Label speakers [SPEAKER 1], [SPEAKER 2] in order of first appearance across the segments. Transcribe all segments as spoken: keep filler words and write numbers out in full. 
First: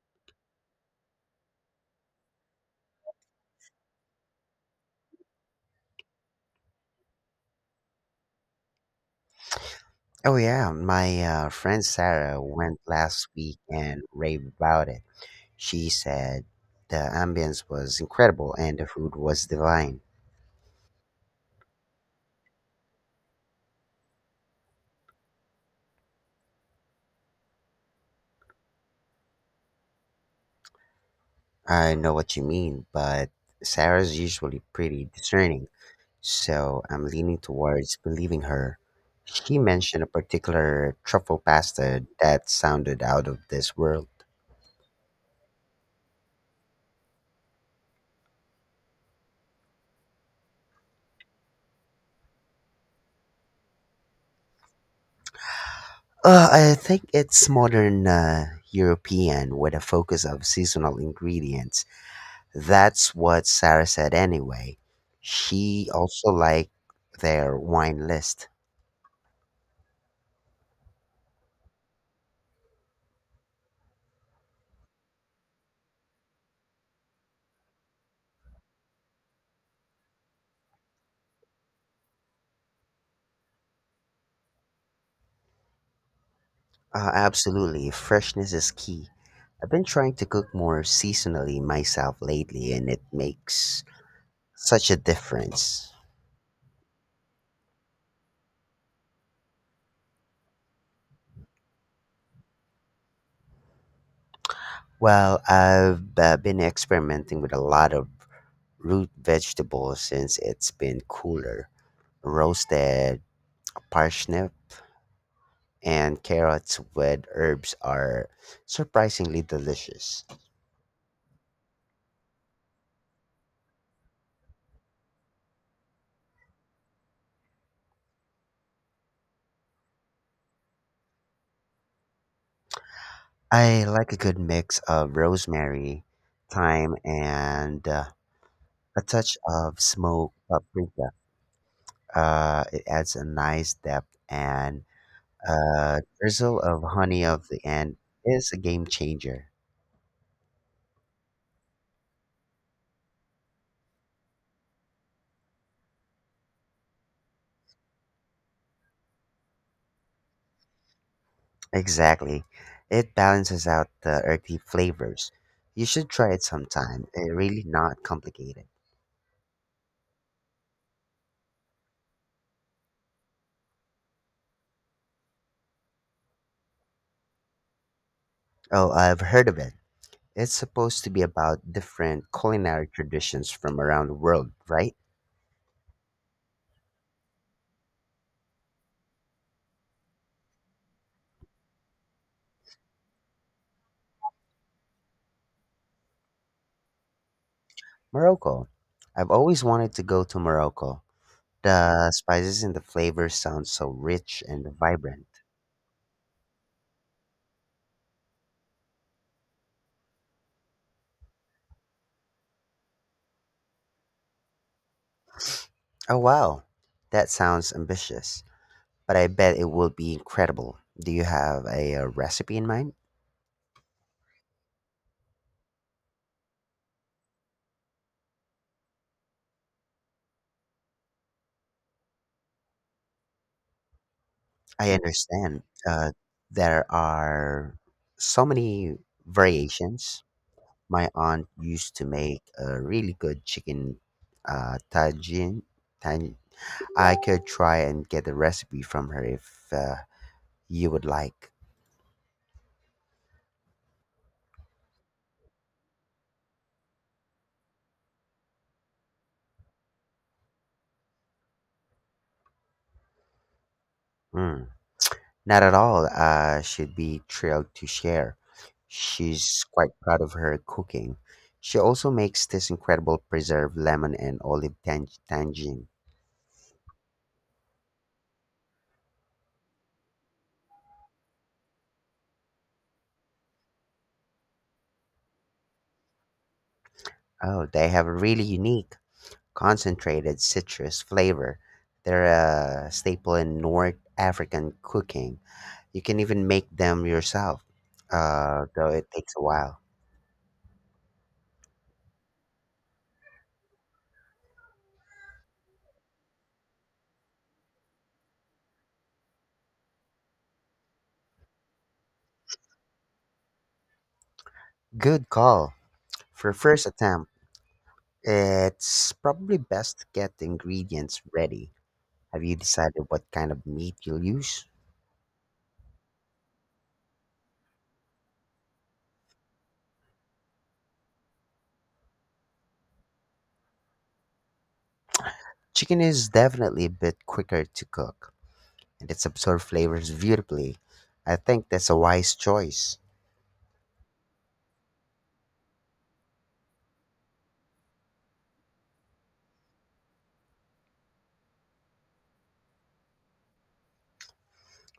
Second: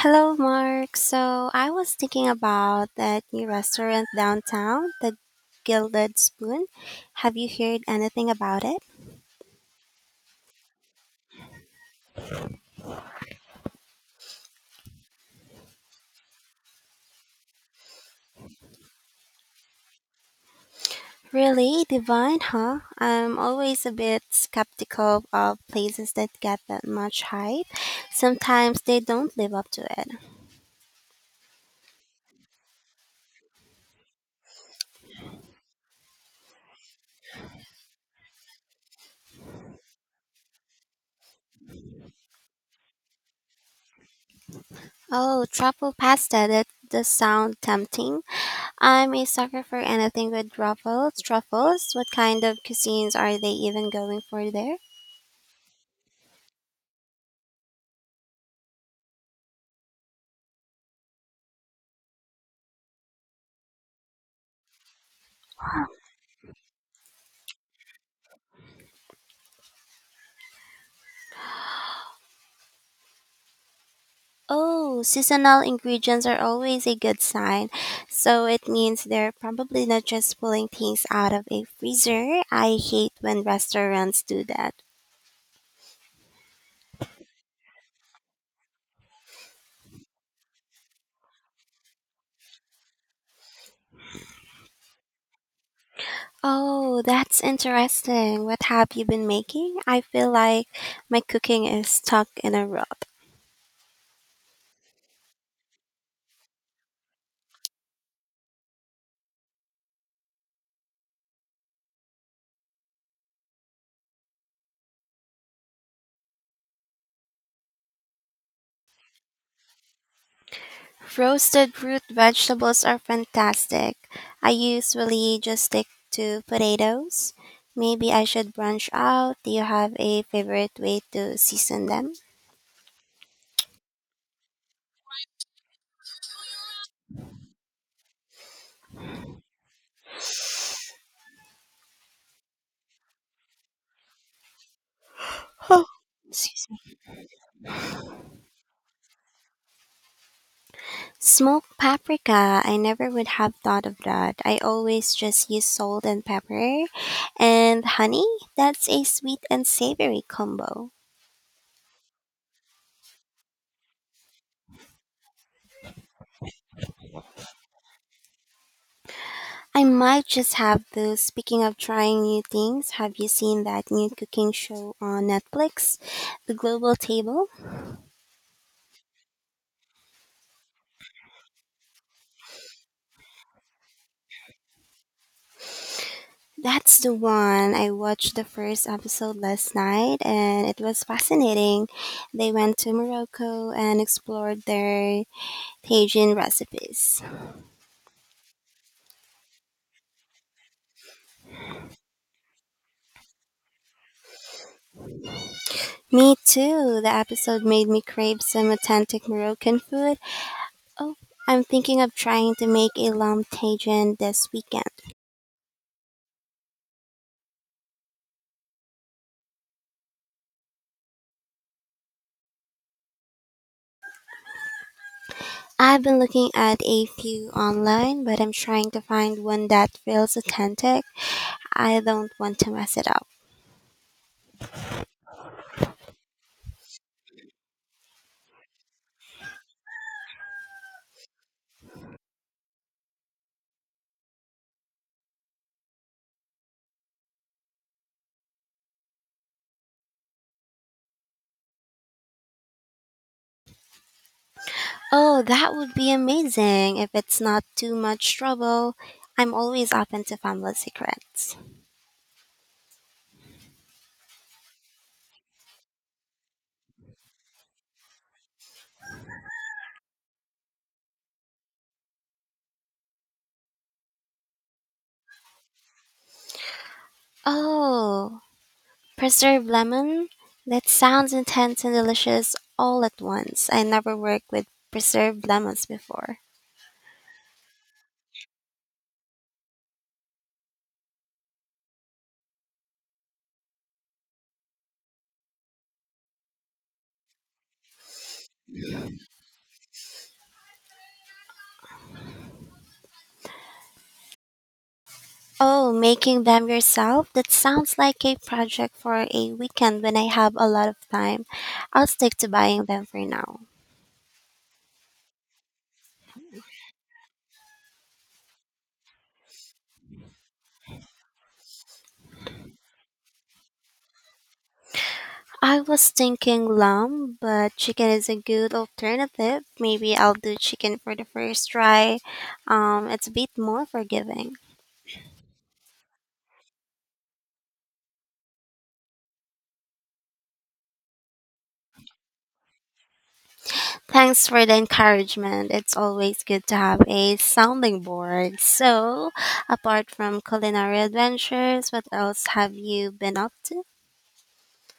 [SPEAKER 1] Hello, Mark. So I was thinking about that new restaurant downtown, the Gilded Spoon. Have you heard anything about it?
[SPEAKER 2] Oh yeah, my uh, friend Sarah went last week and raved about it. She said the ambience was incredible and the food was divine.
[SPEAKER 1] Really? Divine, huh? I'm always a bit skeptical of places that get that much hype. Sometimes they don't live up to it.
[SPEAKER 2] I know what you mean, but Sarah's usually pretty discerning, so I'm leaning towards believing her. She mentioned a particular truffle pasta that sounded out of this world.
[SPEAKER 1] Oh, truffle pasta. That does sound tempting. I'm a sucker for anything with truffles. Truffles? What kind of cuisines are they even going for there?
[SPEAKER 2] Uh, I think it's modern uh, European with a focus of seasonal ingredients. That's what Sarah said anyway. She also liked their wine list.
[SPEAKER 1] Oh, seasonal ingredients are always a good sign. So it means they're probably not just pulling things out of a freezer. I hate when restaurants do that.
[SPEAKER 2] Uh, absolutely, freshness is key. I've been trying to cook more seasonally myself lately, and it makes such a difference.
[SPEAKER 1] Oh, that's interesting. What have you been making? I feel like my cooking is stuck in a rut.
[SPEAKER 2] Well, I've uh, been experimenting with a lot of root vegetables since it's been cooler. Roasted parsnip and carrots with herbs are surprisingly delicious.
[SPEAKER 1] Roasted root vegetables are fantastic. I usually just stick to potatoes. Maybe I should branch out. Do you have a favorite way to season them?
[SPEAKER 2] I like a good mix of rosemary, thyme, and uh, a touch of smoked paprika. Uh, it adds a nice depth, and
[SPEAKER 1] Huh.
[SPEAKER 2] a drizzle of honey of the end is a game changer.
[SPEAKER 1] Smoked paprika, I never would have thought of that. I always just use salt and pepper and honey. That's a sweet and savory combo.
[SPEAKER 2] Exactly. It balances out the earthy flavors. You should try it sometime. It's really not complicated.
[SPEAKER 1] I might just have those. Speaking of trying new things, have you seen that new cooking show on Netflix, The Global Table?
[SPEAKER 2] Oh, I've heard of it. It's supposed to be about different culinary traditions from around the world, right?
[SPEAKER 1] That's the one. I watched the first episode last night and it was fascinating. They went to Morocco and explored their Tajin recipes.
[SPEAKER 2] Morocco. I've always wanted to go to Morocco. The spices and the flavors sound so rich and vibrant.
[SPEAKER 1] Me too. The episode made me crave some authentic Moroccan food. Oh, I'm thinking of trying to make a lamb tajin this weekend.
[SPEAKER 2] Oh, wow. That sounds ambitious, but I bet it will be incredible. Do you have a, uh recipe in mind?
[SPEAKER 1] I've been looking at a few online, but I'm trying to find one that feels authentic. I don't want to mess it up.
[SPEAKER 2] I understand uh, there are so many variations. My aunt used to make a really good chicken uh, tagine. tagine. I could try and get the recipe from her if uh, you would like.
[SPEAKER 1] Oh, that would be amazing if it's not too much trouble. I'm always open to family secrets.
[SPEAKER 2] Mm. Not at all. Uh, she'd be thrilled to share. She's quite proud of her cooking. She also makes this incredible preserved lemon and olive tang- tangine.
[SPEAKER 1] Oh, preserved lemon? That sounds intense and delicious all at once. I never worked with preserved lemons before.
[SPEAKER 2] Oh, they have a really unique, concentrated citrus flavor. They're a staple in North African cooking. You can even make them yourself, uh, though it takes a while.
[SPEAKER 1] Oh, making them yourself? That sounds like a project for a weekend when I have a lot of time. I'll stick to buying them for now.
[SPEAKER 2] Good call. For first attempt, it's probably best to get the ingredients ready. Have you decided what kind of meat you'll use?
[SPEAKER 1] I was thinking lamb, but chicken is a good alternative. Maybe I'll do chicken for the first try. Um, it's a bit more forgiving.
[SPEAKER 2] Chicken is definitely a bit quicker to cook, and it absorbs flavors beautifully. I think that's a wise choice.
[SPEAKER 1] Thanks for the encouragement. It's always good to have a sounding board. So, apart from culinary adventures, what else have you been up to?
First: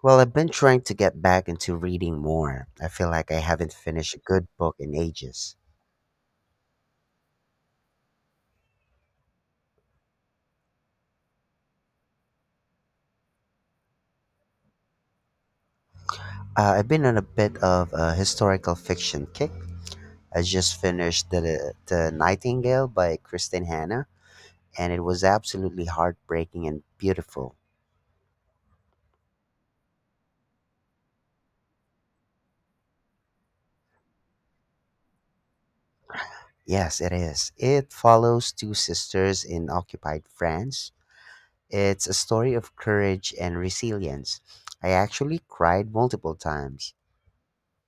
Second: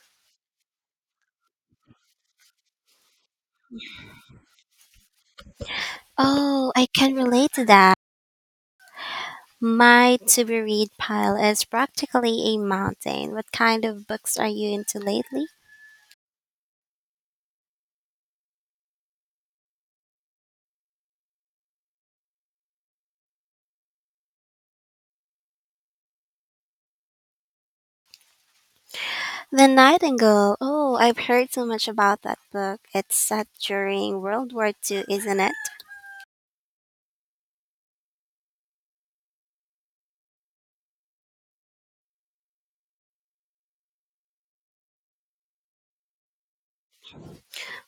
[SPEAKER 2] Well, I've been trying to get back into reading more. I feel like I haven't finished a good book in ages.
[SPEAKER 1] Oh, I can relate to that. My to be read pile is practically a mountain. What kind of books are you into lately?
[SPEAKER 2] Uh, I've been on a bit of a historical fiction kick. I just finished the, the Nightingale by Kristen Hanna, and it was absolutely heartbreaking and beautiful.
[SPEAKER 1] The Nightingale. Oh, I've heard so much about that book. It's set during World War two, isn't it?
[SPEAKER 2] Yes, it is. It follows two sisters in occupied France. It's a story of courage and resilience. I actually cried multiple times.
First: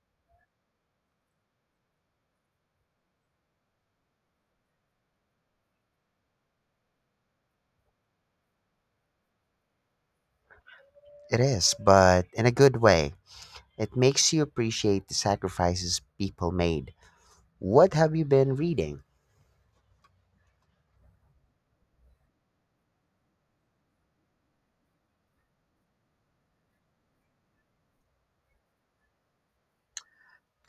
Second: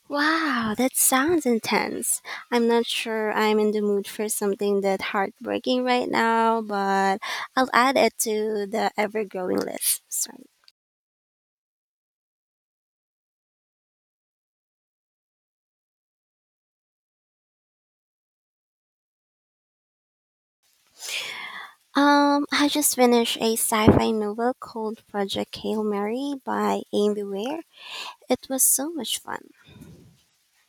[SPEAKER 1] Wow, that sounds intense. I'm not sure I'm in the mood for something that heartbreaking right now, but I'll add it to the ever-growing list. Sorry.
[SPEAKER 2] It is, but in a good way. It makes you appreciate the sacrifices people made. What have you been reading?
[SPEAKER 1] Um, I just finished a sci-fi novel called Project Hail Mary by Amy Ware. It was so much fun.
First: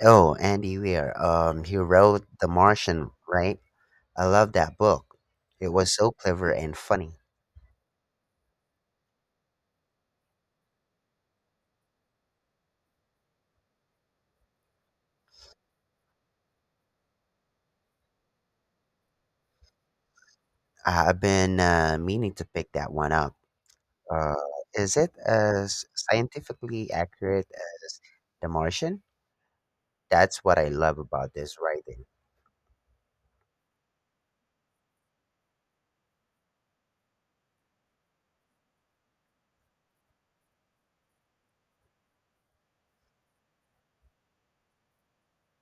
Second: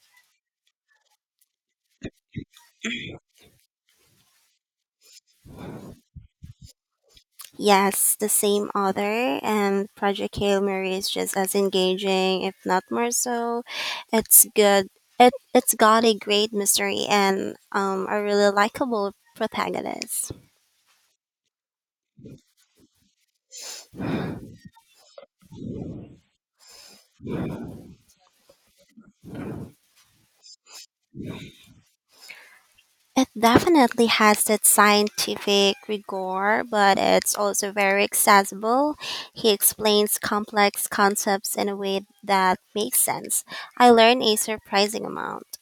[SPEAKER 2] Oh, Andy Weir. Um, he wrote The Martian, right? I love that book. It was so clever and funny.
[SPEAKER 1] Yes, the same author, and Project Hail Mary is just as engaging, if not more so. It's good. It it's got a great mystery and um a really likable protagonist.
[SPEAKER 2] Uh, I've been uh, meaning to pick that one up. Uh, is it as scientifically accurate as The Martian? That's what I love about this writing.
[SPEAKER 1] It definitely has that scientific rigor, but it's also very accessible. He explains complex concepts in a way that makes sense. I learned a surprising amount.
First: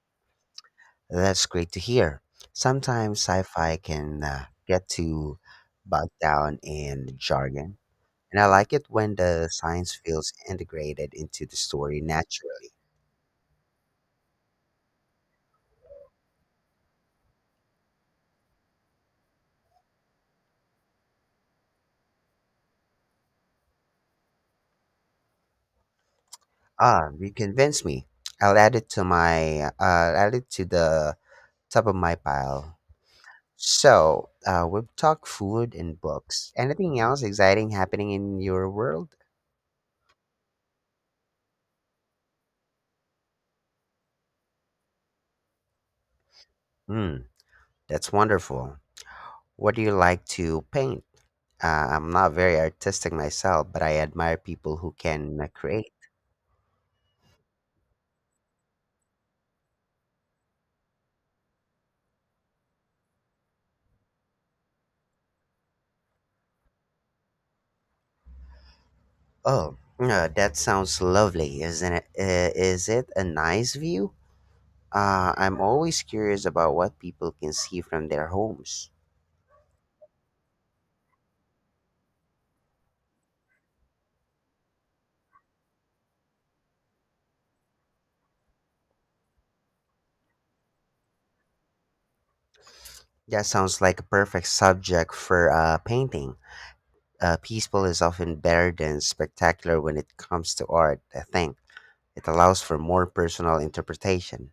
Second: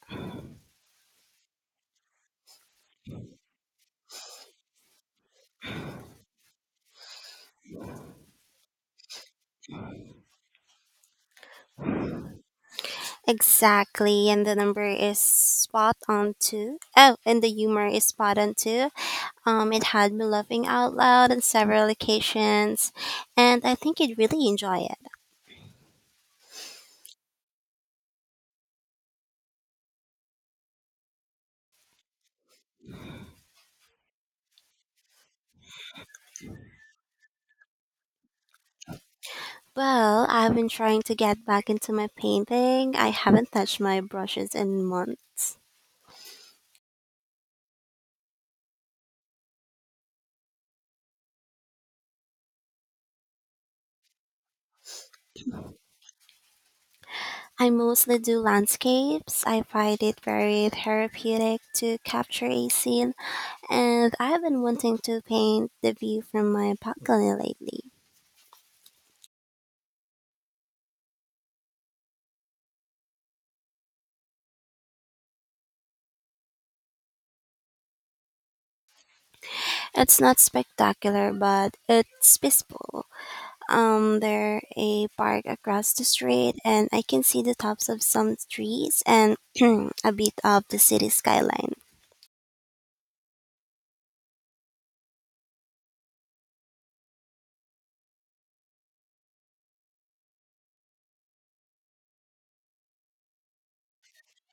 [SPEAKER 2] That's great to hear. Sometimes sci fi can uh, get too bogged down in jargon, and I like it when the science feels integrated into the story naturally.
[SPEAKER 1] Exactly, and the number is spot on too. Oh, and the humor is spot on too. Um, it had me laughing out loud on several occasions, and I think you'd really enjoy it.
[SPEAKER 2] Ah, you convinced me. I'll add it to my uh, I'll add it to the top of my pile. So, uh, we've talked food and books. Anything else exciting happening in your world?
[SPEAKER 1] Well, I've been trying to get back into my painting. I haven't touched my brushes in months.
[SPEAKER 2] Hmm, that's wonderful. What do you like to paint? Uh, I'm not very artistic myself, but I admire people who can uh, create.
[SPEAKER 1] I mostly do landscapes. I find it very therapeutic to capture a scene, and I've been wanting to paint the view from my balcony lately.
[SPEAKER 2] Oh, uh, that sounds lovely, isn't it? Uh, is it a nice view? Uh, I'm always curious about what people can see from their homes.
[SPEAKER 1] It's not spectacular, but it's peaceful. Um, there a park across the street, and I can see the tops of some trees and a bit of the city skyline.
[SPEAKER 2] That sounds like a perfect subject for uh, painting. Uh, peaceful is often better than spectacular when it comes to art, I think. It allows for more personal interpretation.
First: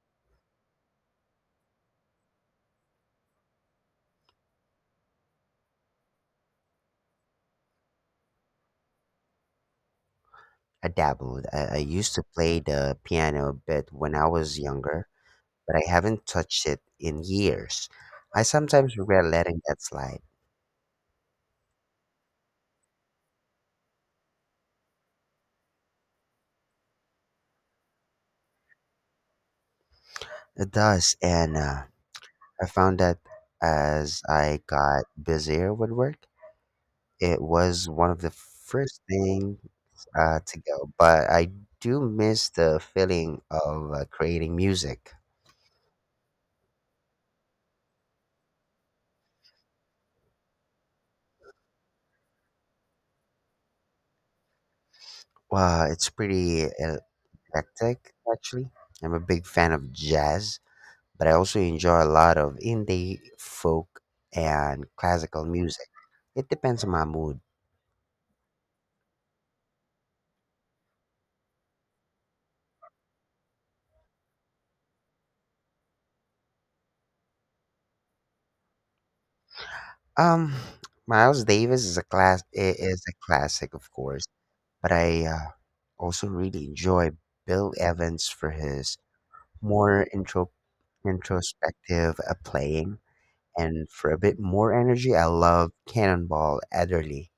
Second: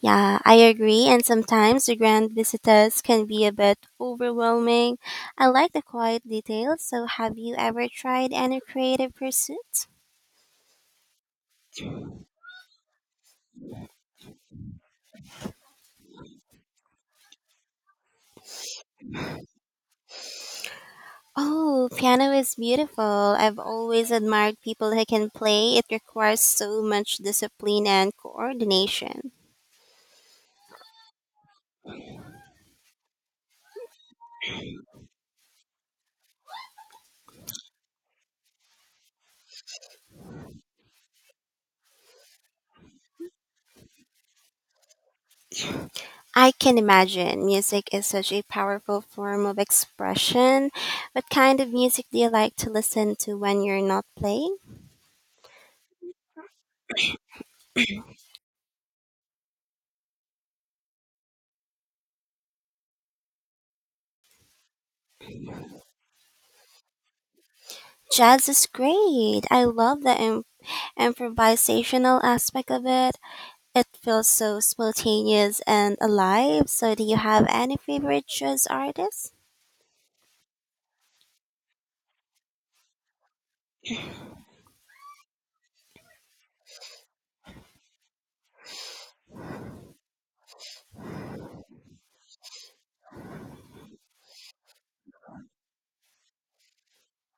[SPEAKER 1] Yeah, I agree. And sometimes the grand visitors can be a bit overwhelming. I like the quiet details. So, have you ever tried any creative pursuits?
[SPEAKER 2] I dabbled. I, I used to play the piano a bit when I was younger, but I haven't touched it in years. I sometimes regret letting that slide.
[SPEAKER 1] Oh, piano is beautiful. I've always admired people who can play. It requires so much discipline and coordination.
[SPEAKER 2] It does, and uh, I found that as I got busier with work, it was one of the first things uh, to go. But I do miss the feeling of uh, creating music.
[SPEAKER 1] I can imagine. Music is such a powerful form of expression. What kind of music do you like to listen to when you're not playing?
[SPEAKER 2] Well, it's pretty eclectic, actually. I'm a big fan of jazz, but I also enjoy a lot of indie, folk, and classical music. It depends on my mood.
[SPEAKER 1] Jazz is great. I love the im- improvisational aspect of it. It feels so spontaneous and alive. So, do you have any favorite jazz artists?
[SPEAKER 2] Um, Miles Davis is a class i- is a classic, of course, but I uh, also really enjoy Bill Evans for his more intro introspective uh, playing, and for a bit more energy, I love Cannonball Adderley.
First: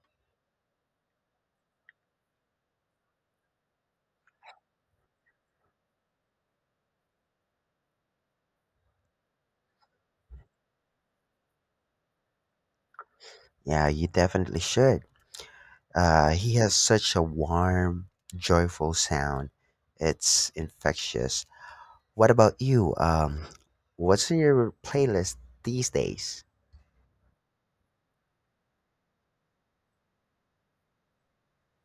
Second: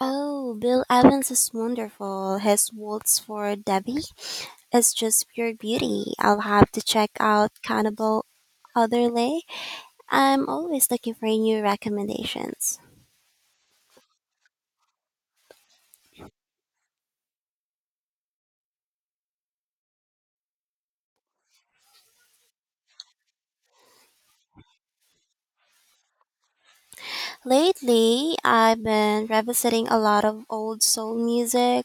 [SPEAKER 1] Oh, Bill Evans is wonderful. His waltz for Debbie is just pure beauty. I'll have to check out Cannibal Otherlay. I'm always looking for new recommendations.
[SPEAKER 2] Yeah, you definitely should. Uh, he has such a warm, joyful sound. It's infectious. What about you? Um, what's in your playlist these days?
[SPEAKER 1] Lately, I've been revisiting a lot of old soul music.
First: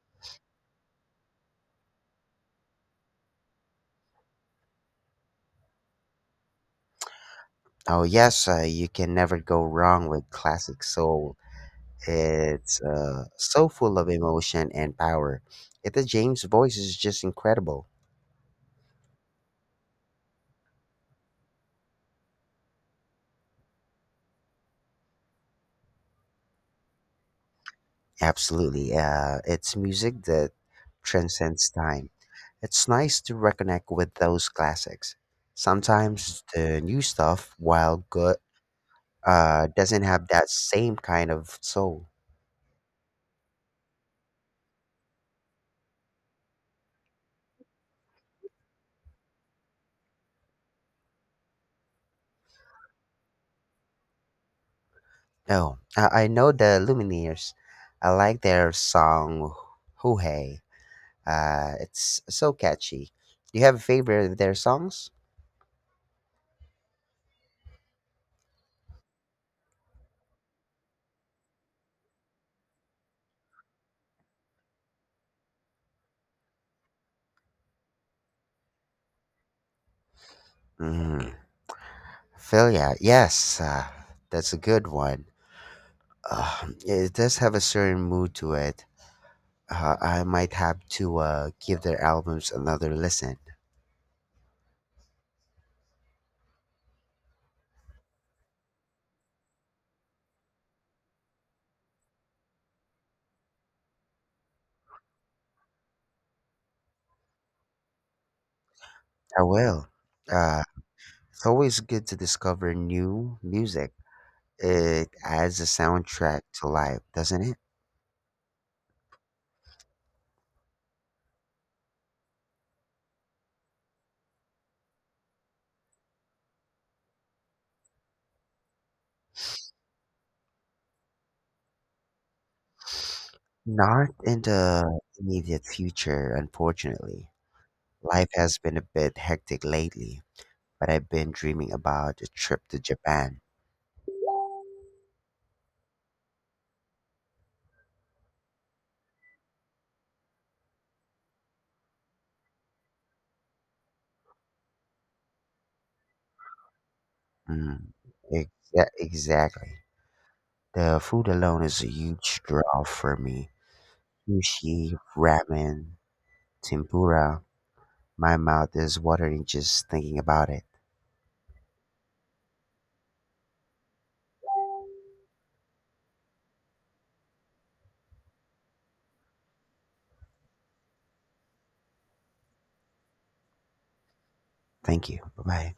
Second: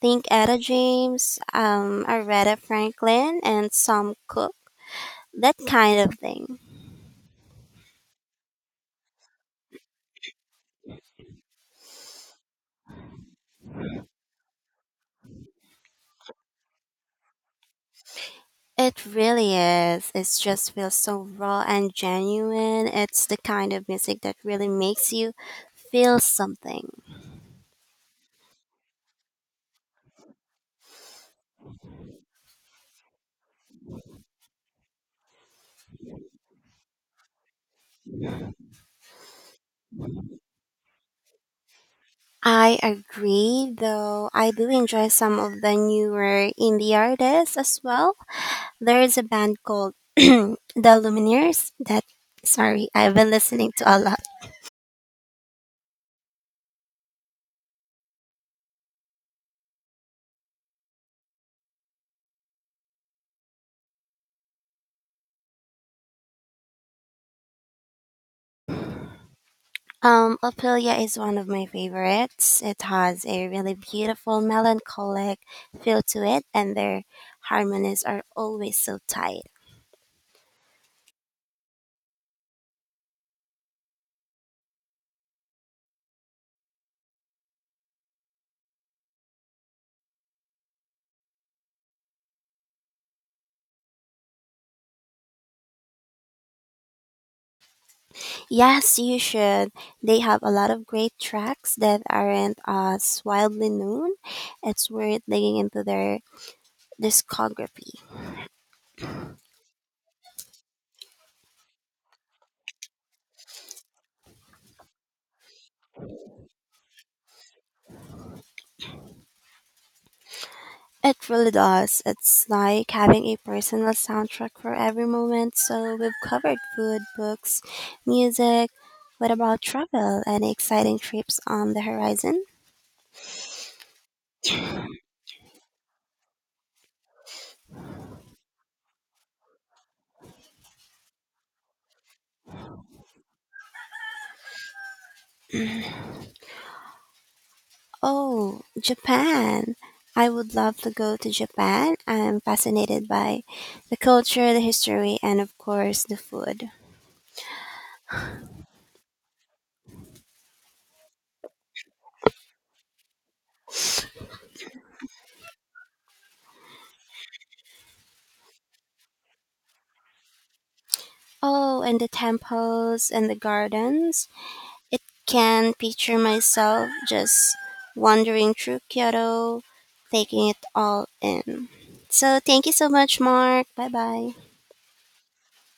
[SPEAKER 1] Think Etta James, um, Aretha Franklin, and some Cooke. That kind of thing.
[SPEAKER 2] Oh yes, uh, you can never go wrong with classic soul. It's uh, so full of emotion and power. Etta James' voice is just incredible.
[SPEAKER 1] It really is. It just feels so raw and genuine. It's the kind of music that really makes you feel something.
[SPEAKER 2] Absolutely. Uh, it's music that transcends time. It's nice to reconnect with those classics. Sometimes the new stuff, while good, uh, doesn't have that same kind of soul.
[SPEAKER 1] I agree, though I do enjoy some of the newer indie artists as well. There is a band called The Lumineers that, sorry, I've been listening to a lot.
[SPEAKER 2] Oh, I, I know the Lumineers. I like their song "Hoo Hey." Uh, it's so catchy. Do you have a favorite of their songs?
[SPEAKER 1] Um Ophelia is one of my favorites. It has a really beautiful melancholic feel to it, and their harmonies are always so tight.
[SPEAKER 2] Mm, Philia, yes, uh, that's a good one. Uh, it does have a certain mood to it. uh, I might have to uh, give their albums another listen.
[SPEAKER 1] Yes, you should. They have a lot of great tracks that aren't as widely known. It's worth digging into their discography.
[SPEAKER 2] I will. Uh, it's always good to discover new music. It adds a soundtrack to life, doesn't it?
[SPEAKER 1] It really does. It's like having a personal soundtrack for every moment. So we've covered food, books, music. What about travel? Any exciting trips on the horizon?
[SPEAKER 2] Not in the immediate future, unfortunately. Life has been a bit hectic lately, but I've been dreaming about a trip to Japan.
[SPEAKER 1] Oh, Japan. I would love to go to Japan. I'm fascinated by the culture, the history, and of course the food.
[SPEAKER 2] Mm, exa- exactly. The food alone is a huge draw for me. Sushi, ramen, tempura. My mouth is watering just thinking about it.
[SPEAKER 1] Oh, and the temples and the gardens. It can picture myself just wandering through Kyoto, taking it all in. So thank you so much, Mark. Bye bye.
[SPEAKER 2] Thank you. Bye bye.